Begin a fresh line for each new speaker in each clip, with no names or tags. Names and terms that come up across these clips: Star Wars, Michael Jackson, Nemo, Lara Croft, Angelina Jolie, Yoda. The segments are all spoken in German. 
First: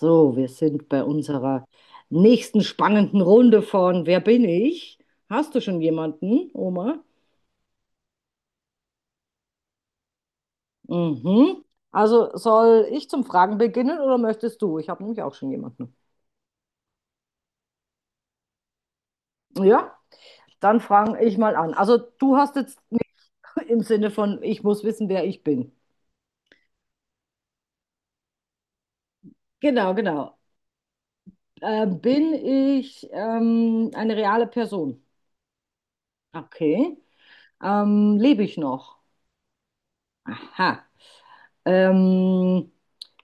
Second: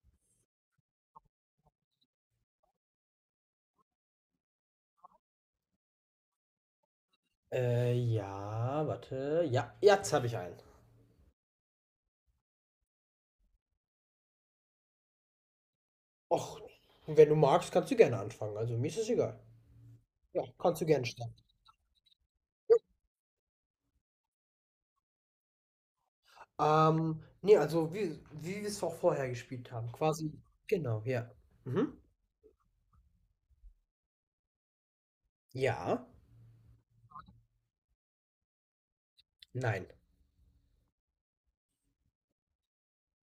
So, wir sind bei unserer nächsten spannenden Runde von Wer bin ich? Hast du schon jemanden, Oma?
Ja, warte. Ja, jetzt habe ich einen.
Mhm. Also soll ich zum Fragen beginnen oder möchtest du? Ich habe nämlich auch schon jemanden.
Och, wenn du magst, kannst du gerne anfangen. Also mir ist es egal.
Ja,
Ja,
dann
kannst du gerne
frage ich
starten.
mal an. Also du hast jetzt nicht im Sinne von, ich muss wissen, wer ich bin.
Nee, also wie wir es auch vorher gespielt haben.
Genau,
Quasi.
genau.
Genau, ja. Mhm.
Bin ich eine reale Person?
Ja.
Okay. Lebe ich noch?
Nein.
Aha. Ähm,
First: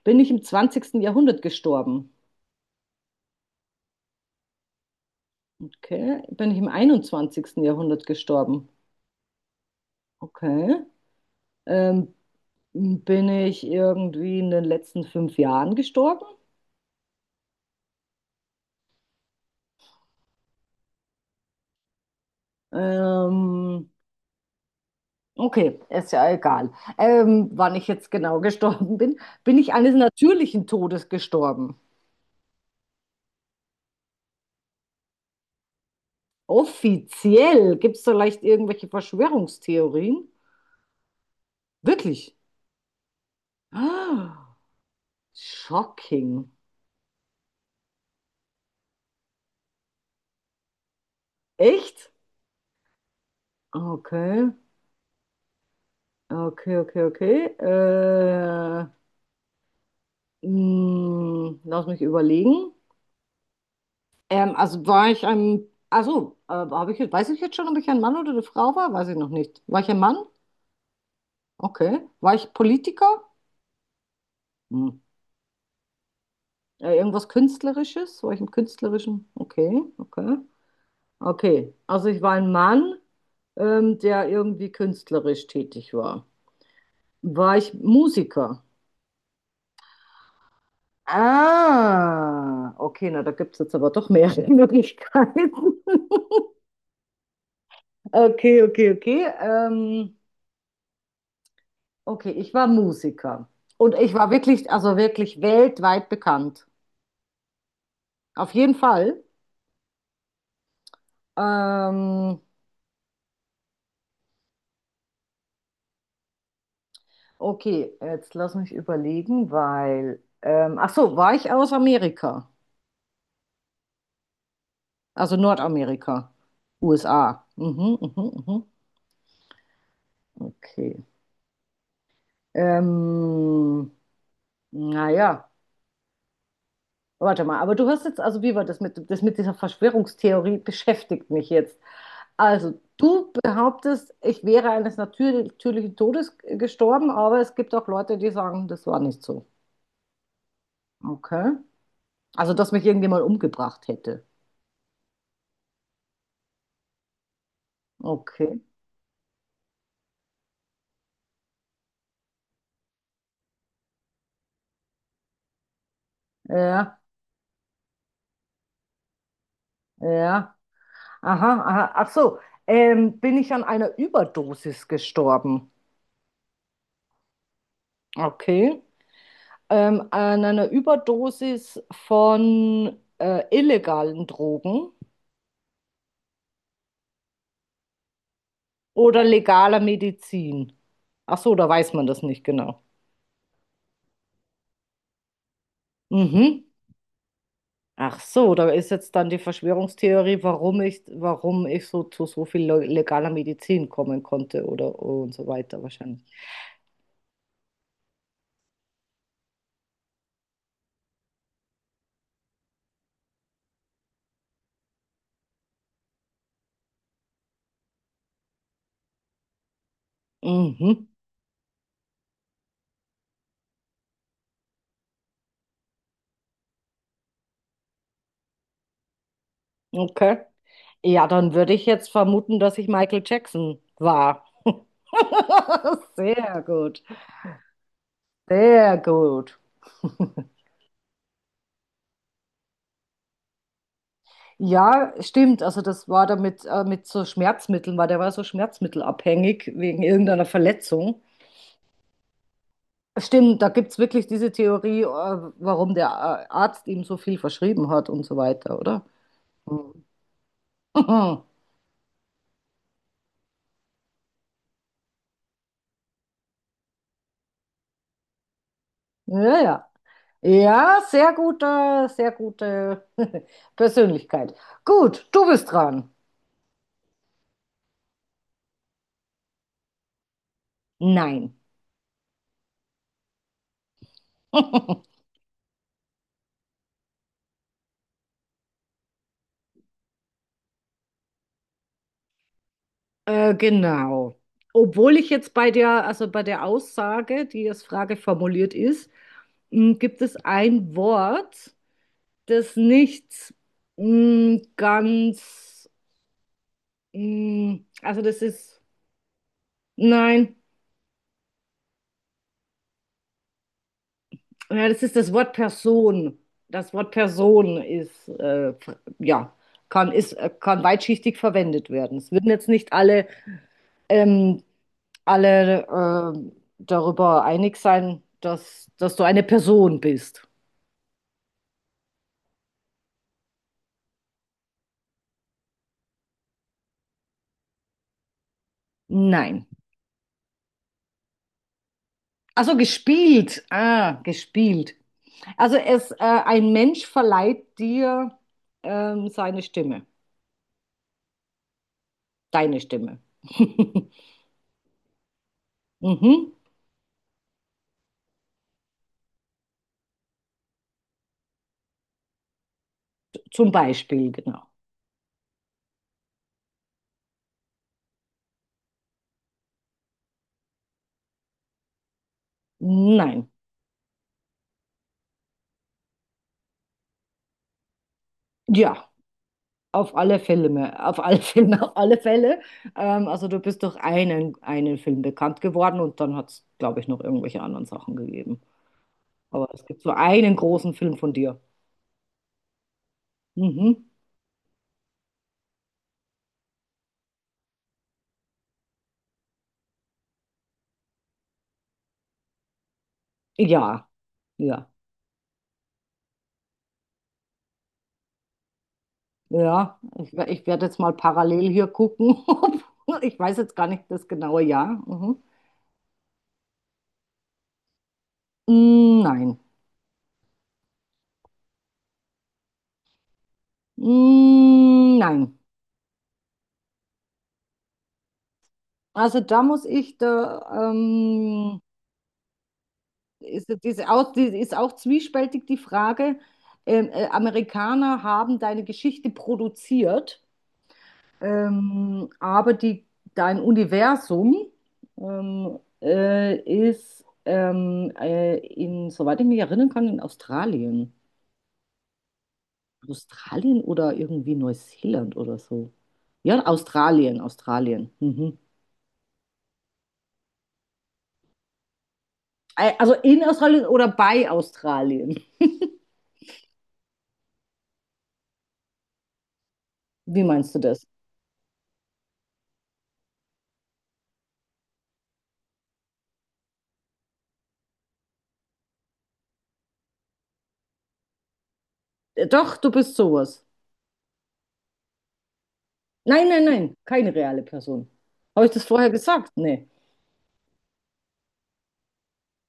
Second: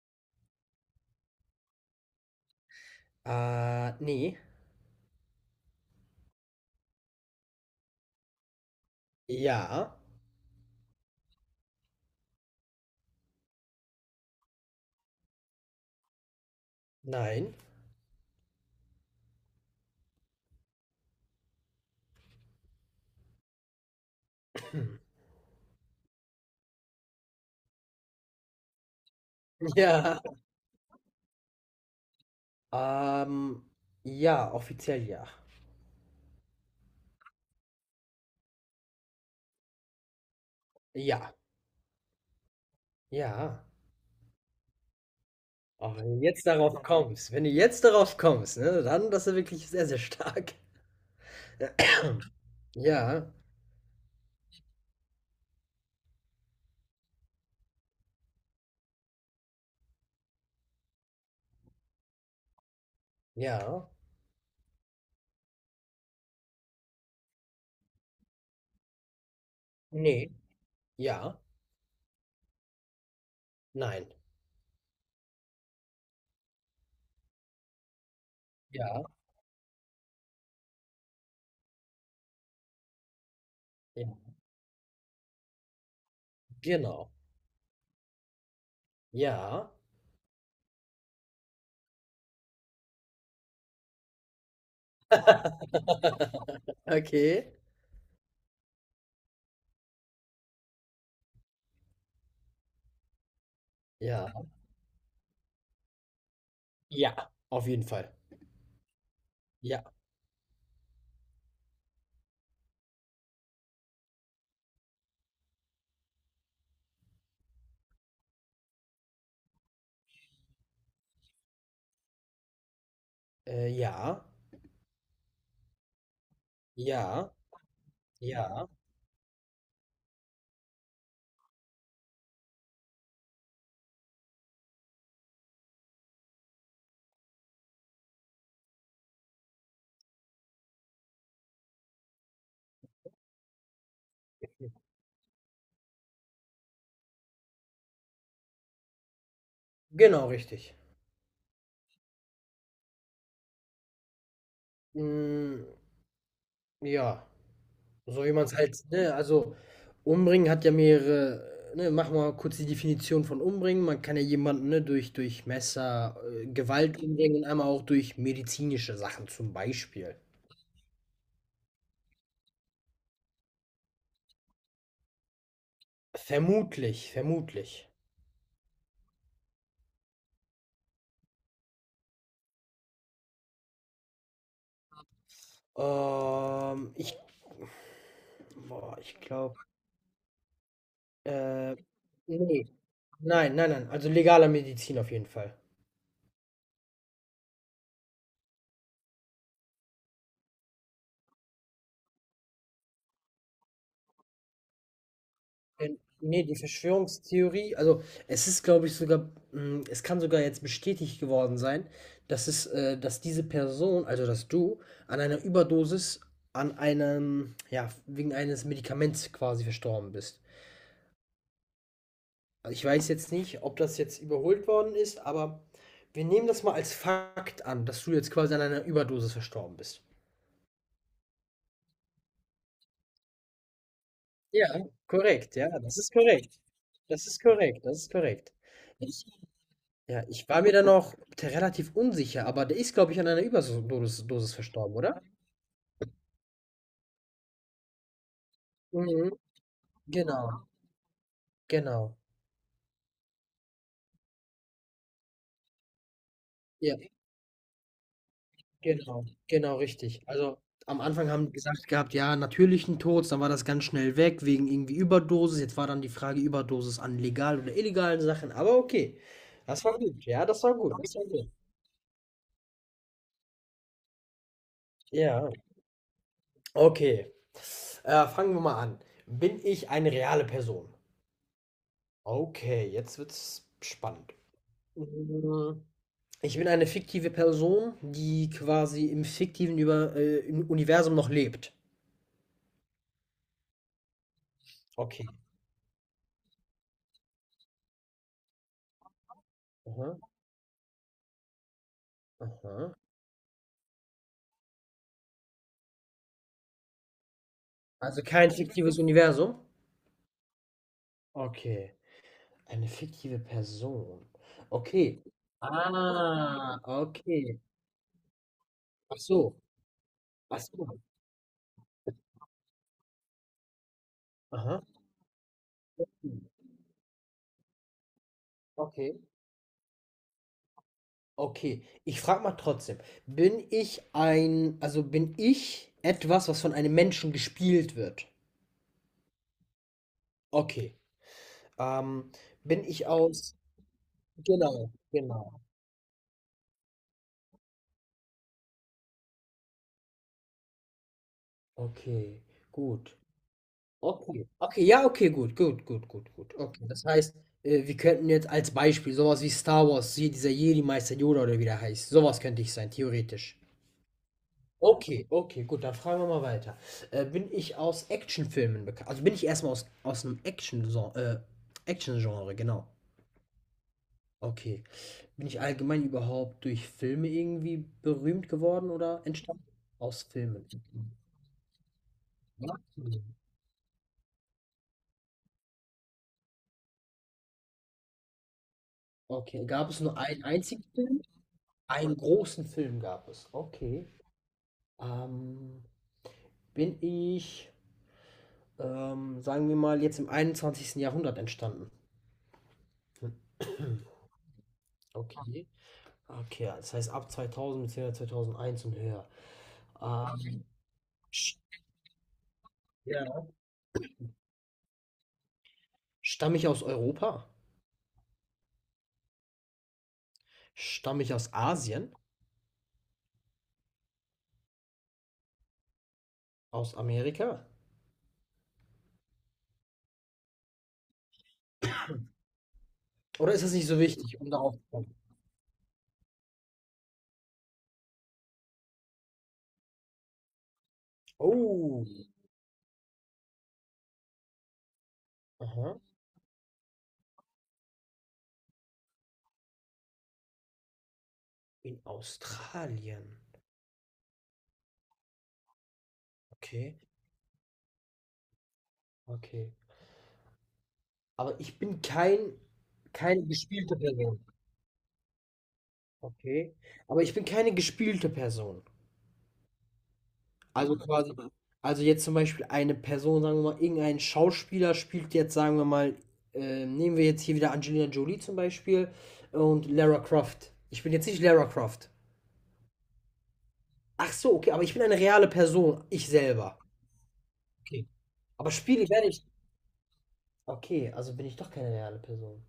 Bin ich im 20. Jahrhundert gestorben?
Nee.
Okay. Bin ich im 21. Jahrhundert gestorben?
Ja.
Okay. Ähm, Bin ich irgendwie in den letzten 5 Jahren gestorben?
Nein.
Ähm, okay, ist ja egal, wann ich jetzt genau gestorben bin. Bin ich eines
Ja.
natürlichen Todes gestorben?
Ähm, ja, offiziell ja.
Offiziell gibt es vielleicht irgendwelche Verschwörungstheorien?
Ja.
Wirklich?
Ja.
Ah,
Aber wenn du jetzt
shocking.
darauf kommst, wenn du jetzt darauf kommst, ne, dann, das ist wirklich sehr, sehr stark.
Echt?
Ja.
Okay. Okay, okay, okay. Mh, lass mich überlegen.
Ja,
Also war ich ein, also Habe ich, weiß ich jetzt schon, ob ich ein Mann oder eine Frau war? Weiß ich noch nicht. War ich ein
ne,
Mann?
ja,
Okay. War ich Politiker?
nein,
Hm. Irgendwas Künstlerisches? War ich im
ja,
Künstlerischen? Okay, okay. Okay. Also ich war ein Mann,
ja,
der irgendwie künstlerisch tätig war.
genau,
War ich Musiker?
ja,
Ah, okay, na, da gibt es jetzt aber doch mehrere Möglichkeiten.
okay,
Okay, okay, okay. Okay, ich war Musiker. Und ich
ja,
war wirklich, also wirklich weltweit bekannt.
ja, auf jeden Fall,
Auf jeden Fall.
ja,
Ähm, okay, jetzt lass mich überlegen, weil, ach so, war ich aus Amerika?
ja,
Also Nordamerika,
ja,
USA. Mhm, mhm, mhm.
ja,
Okay. Ähm, naja, warte mal, aber du hast jetzt, also wie war das mit dieser Verschwörungstheorie beschäftigt mich jetzt. Also, du behauptest, ich wäre eines natürlichen Todes gestorben, aber es gibt auch Leute, die sagen, das war nicht so.
genau richtig.
Okay. Also, dass mich irgendjemand umgebracht hätte.
Mm, ja, so jemand
Okay.
halt, ne, also umbringen hat ja mehrere, ne, mach mal kurz die Definition von umbringen. Man kann ja jemanden, ne, durch Messer,
Ja,
Gewalt umbringen und einmal auch durch medizinische Sachen zum Beispiel.
ja. Aha, aha. Ach so. Bin ich an einer Überdosis gestorben?
Vermutlich, vermutlich.
Okay. An einer Überdosis von illegalen Drogen
Ähm, ich Ich
oder
glaube,
legaler Medizin? Ach so, da
äh,
weiß man das nicht
ne.
genau.
Nein, nein, nein, also legaler Medizin auf jeden Fall.
Mhm. Ach so, da ist jetzt dann die Verschwörungstheorie, warum ich so zu so viel legaler Medizin kommen konnte oder und so weiter
Denn
wahrscheinlich.
ne, die Verschwörungstheorie also, es ist, glaube ich, sogar hm, es kann sogar jetzt bestätigt geworden sein, dass es dass diese Person, also dass du, an einer Überdosis an einem ja, wegen eines Medikaments quasi verstorben bist.
Mhm,
Also ich weiß jetzt nicht, ob das jetzt überholt worden ist, aber wir nehmen das mal als Fakt an, dass du jetzt quasi an einer Überdosis verstorben bist.
okay. Ja, dann würde ich jetzt vermuten, dass ich Michael Jackson war.
Ja. Korrekt, ja, das ist korrekt.
Sehr gut,
Das ist korrekt, das ist korrekt.
sehr
Ich,
gut.
ja, ich war mir da noch relativ unsicher, aber der ist, glaube ich, an einer Überdosis Dosis verstorben,
Ja,
oder?
stimmt. Also das war da mit so Schmerzmitteln, weil der war so
Mhm.
schmerzmittelabhängig wegen irgendeiner
Genau,
Verletzung.
genau.
Stimmt, da gibt es wirklich diese Theorie, warum der Arzt
Ja.
ihm so viel verschrieben hat und so weiter, oder?
Genau, genau
Mhm.
richtig. Also, am Anfang haben die gesagt gehabt: „Ja, natürlichen Tod“, dann war das ganz schnell weg wegen irgendwie Überdosis. Jetzt war dann die Frage Überdosis an legalen oder illegalen Sachen, aber okay.
Ja,
Das
ja.
war gut. Ja, das war gut.
Ja,
Das war gut.
sehr gute Persönlichkeit. Gut, du
Ja.
bist dran.
Okay. Fangen wir mal an. Bin ich eine reale Person?
Nein.
Okay, jetzt wird's spannend. Hm, ich bin eine fiktive Person, die quasi im fiktiven Über im Universum noch lebt.
Genau. Obwohl
Okay.
ich jetzt bei der, also bei der Aussage, die als Frage formuliert ist, m,
Aha,
gibt es ein Wort, das
aha.
nicht m, ganz, m, also
Also
das
kein
ist
fiktives Universum?
Nein,
Okay, eine fiktive Person.
ja, das ist
Okay.
das Wort Person.
Ah,
Das Wort
okay.
Person ist,
Ach
ja,
so,
kann, ist,
ach
kann
so.
weitschichtig verwendet werden. Es würden jetzt nicht alle, ähm,
Aha.
alle
Hm.
äh, darüber einig sein, dass, dass
Okay,
du eine Person bist.
okay. Ich frage mal trotzdem, also bin ich etwas, was von einem Menschen gespielt wird?
Nein.
Okay. Ähm,
Also
bin ich aus,
gespielt. Ah,
genau,
gespielt.
genau.
Also es, ein Mensch verleiht dir seine Stimme,
Okay,
deine
gut.
Stimme.
Okay, okay, ja, okay, gut, gut, gut, gut,
Mhm.
gut. Okay, das heißt, wir könnten jetzt als Beispiel sowas wie Star Wars, hier dieser Jedi-Meister Yoda oder wie der heißt, sowas könnte ich sein, theoretisch.
Zum Beispiel, genau.
Okay, okay, gut, dann fragen wir mal weiter. Bin ich aus Actionfilmen bekannt? Also bin ich erstmal aus einem Action-Genre, genau.
Nein.
Okay. Bin ich allgemein überhaupt durch Filme irgendwie berühmt geworden
Ja,
oder entstanden?
auf
Aus
alle
Filmen.
Filme, auf alle Filme, auf alle Fälle. Also du bist durch einen, einen Film bekannt geworden und dann hat es, glaube ich, noch irgendwelche anderen Sachen gegeben.
Okay,
Aber es
gab es
gibt so
nur einen
einen
einzigen
großen Film
Film?
von dir.
Einen großen Film gab es.
Mhm.
Okay. Ähm, bin ich, Sagen wir mal, jetzt im einundzwanzigsten Jahrhundert entstanden.
Ja, ja,
Okay. Okay, das heißt ab 2000, bzw. zweitausendeins und höher.
ja. Ich,
Ähm,
ich werde jetzt mal
sch-
parallel hier gucken. ob- Ich
ja.
weiß jetzt gar nicht das genaue Jahr. Mhm.
Stamme ich aus Europa?
Mm, Nein.
Stamme ich aus Asien?
Mm, Nein.
Aus Amerika?
Also da muss ich da,
Oder ist
ist,
das nicht so wichtig, um
ist
darauf zu
auch
kommen?
zwiespältig die Frage. Amerikaner haben deine Geschichte produziert,
Oh,
aber die, dein Universum ähm,
aha.
äh, ist, in, soweit ich mich erinnern kann, in Australien.
In Australien.
Australien oder irgendwie Neuseeland oder so. Ja,
Okay,
Australien, Australien. Mhm.
okay. Aber ich bin kein,
Also
keine
in Australien
gespielte
oder
Person.
bei Australien.
Okay. Aber ich bin keine gespielte Person.
Wie meinst du
Also Mhm.
das?
quasi, also jetzt zum Beispiel eine Person, sagen wir mal, irgendein Schauspieler spielt jetzt, sagen wir mal, nehmen wir jetzt hier wieder Angelina Jolie zum Beispiel und Lara Croft. Ich bin jetzt nicht Lara Croft.
Doch, du bist sowas.
Ach so, okay, aber ich bin eine reale Person, ich
Nein, nein,
selber.
nein, keine reale
Okay.
Person. Habe
Aber
ich das
Spiele
vorher
werde ich.
gesagt? Nee.
Okay, also bin ich doch keine reale Person.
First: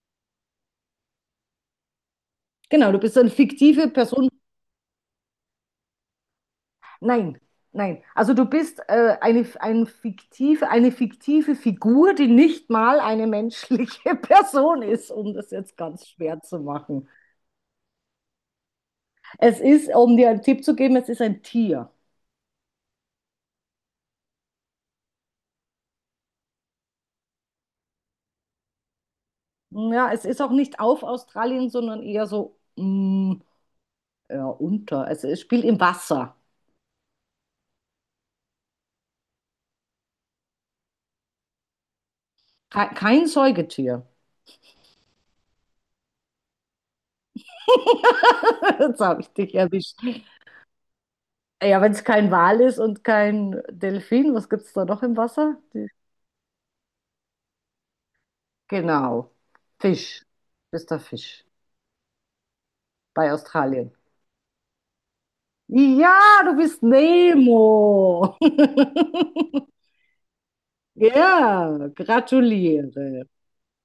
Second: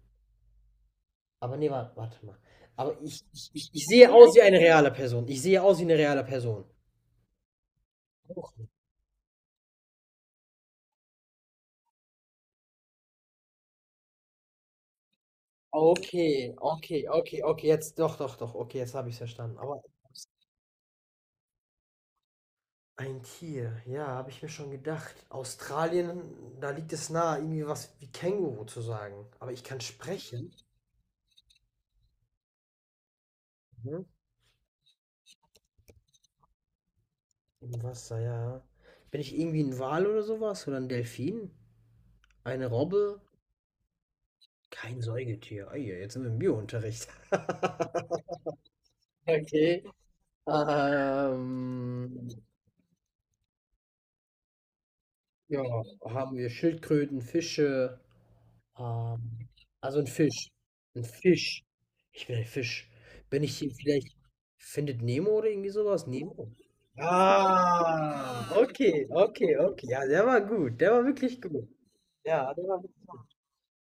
Aber nee, warte, warte mal.
Genau,
Aber
du bist eine
ich
fiktive
sehe
Person.
aus wie eine reale Person. Ich sehe aus wie eine reale Person.
Nein, nein. Also du bist eine fiktive Figur, die nicht mal eine menschliche Person ist, um das jetzt ganz schwer
Okay,
zu
okay,
machen.
okay, okay, jetzt doch, doch, doch, okay, jetzt habe ich es verstanden.
Es
Aber
ist, um dir einen Tipp zu geben, es ist ein Tier.
ein Tier, ja, habe ich mir schon gedacht. Australien, da liegt es nahe, irgendwie was wie Känguru zu sagen. Aber ich kann
Ja, es ist auch
sprechen.
nicht auf Australien, sondern eher so mm,
Mhm.
ja, unter. Es spielt im Wasser.
Im Wasser, ja. Bin ich irgendwie ein Wal oder sowas? Oder ein Delfin? Eine
Kein,
Robbe?
kein Säugetier.
Kein Säugetier. Ei, jetzt sind wir im Biounterricht.
Jetzt habe ich dich
Okay.
erwischt. Ja, wenn es
Ähm,
kein Wal ist und kein Delfin, was gibt es da noch im Wasser?
ja,
Die-
haben wir Schildkröten, Fische,
Genau.
Ähm, also ein
Fisch.
Fisch.
Bist der
Ein
Fisch.
Fisch. Ich bin ein Fisch.
Bei
Bin ich hier
Australien.
vielleicht Findet Nemo oder irgendwie sowas?
Ja,
Nemo?
du bist Nemo.
Ah, okay, okay, okay. Ja, der war gut. Der war wirklich gut.
Ja,
Ja, der war
gratuliere.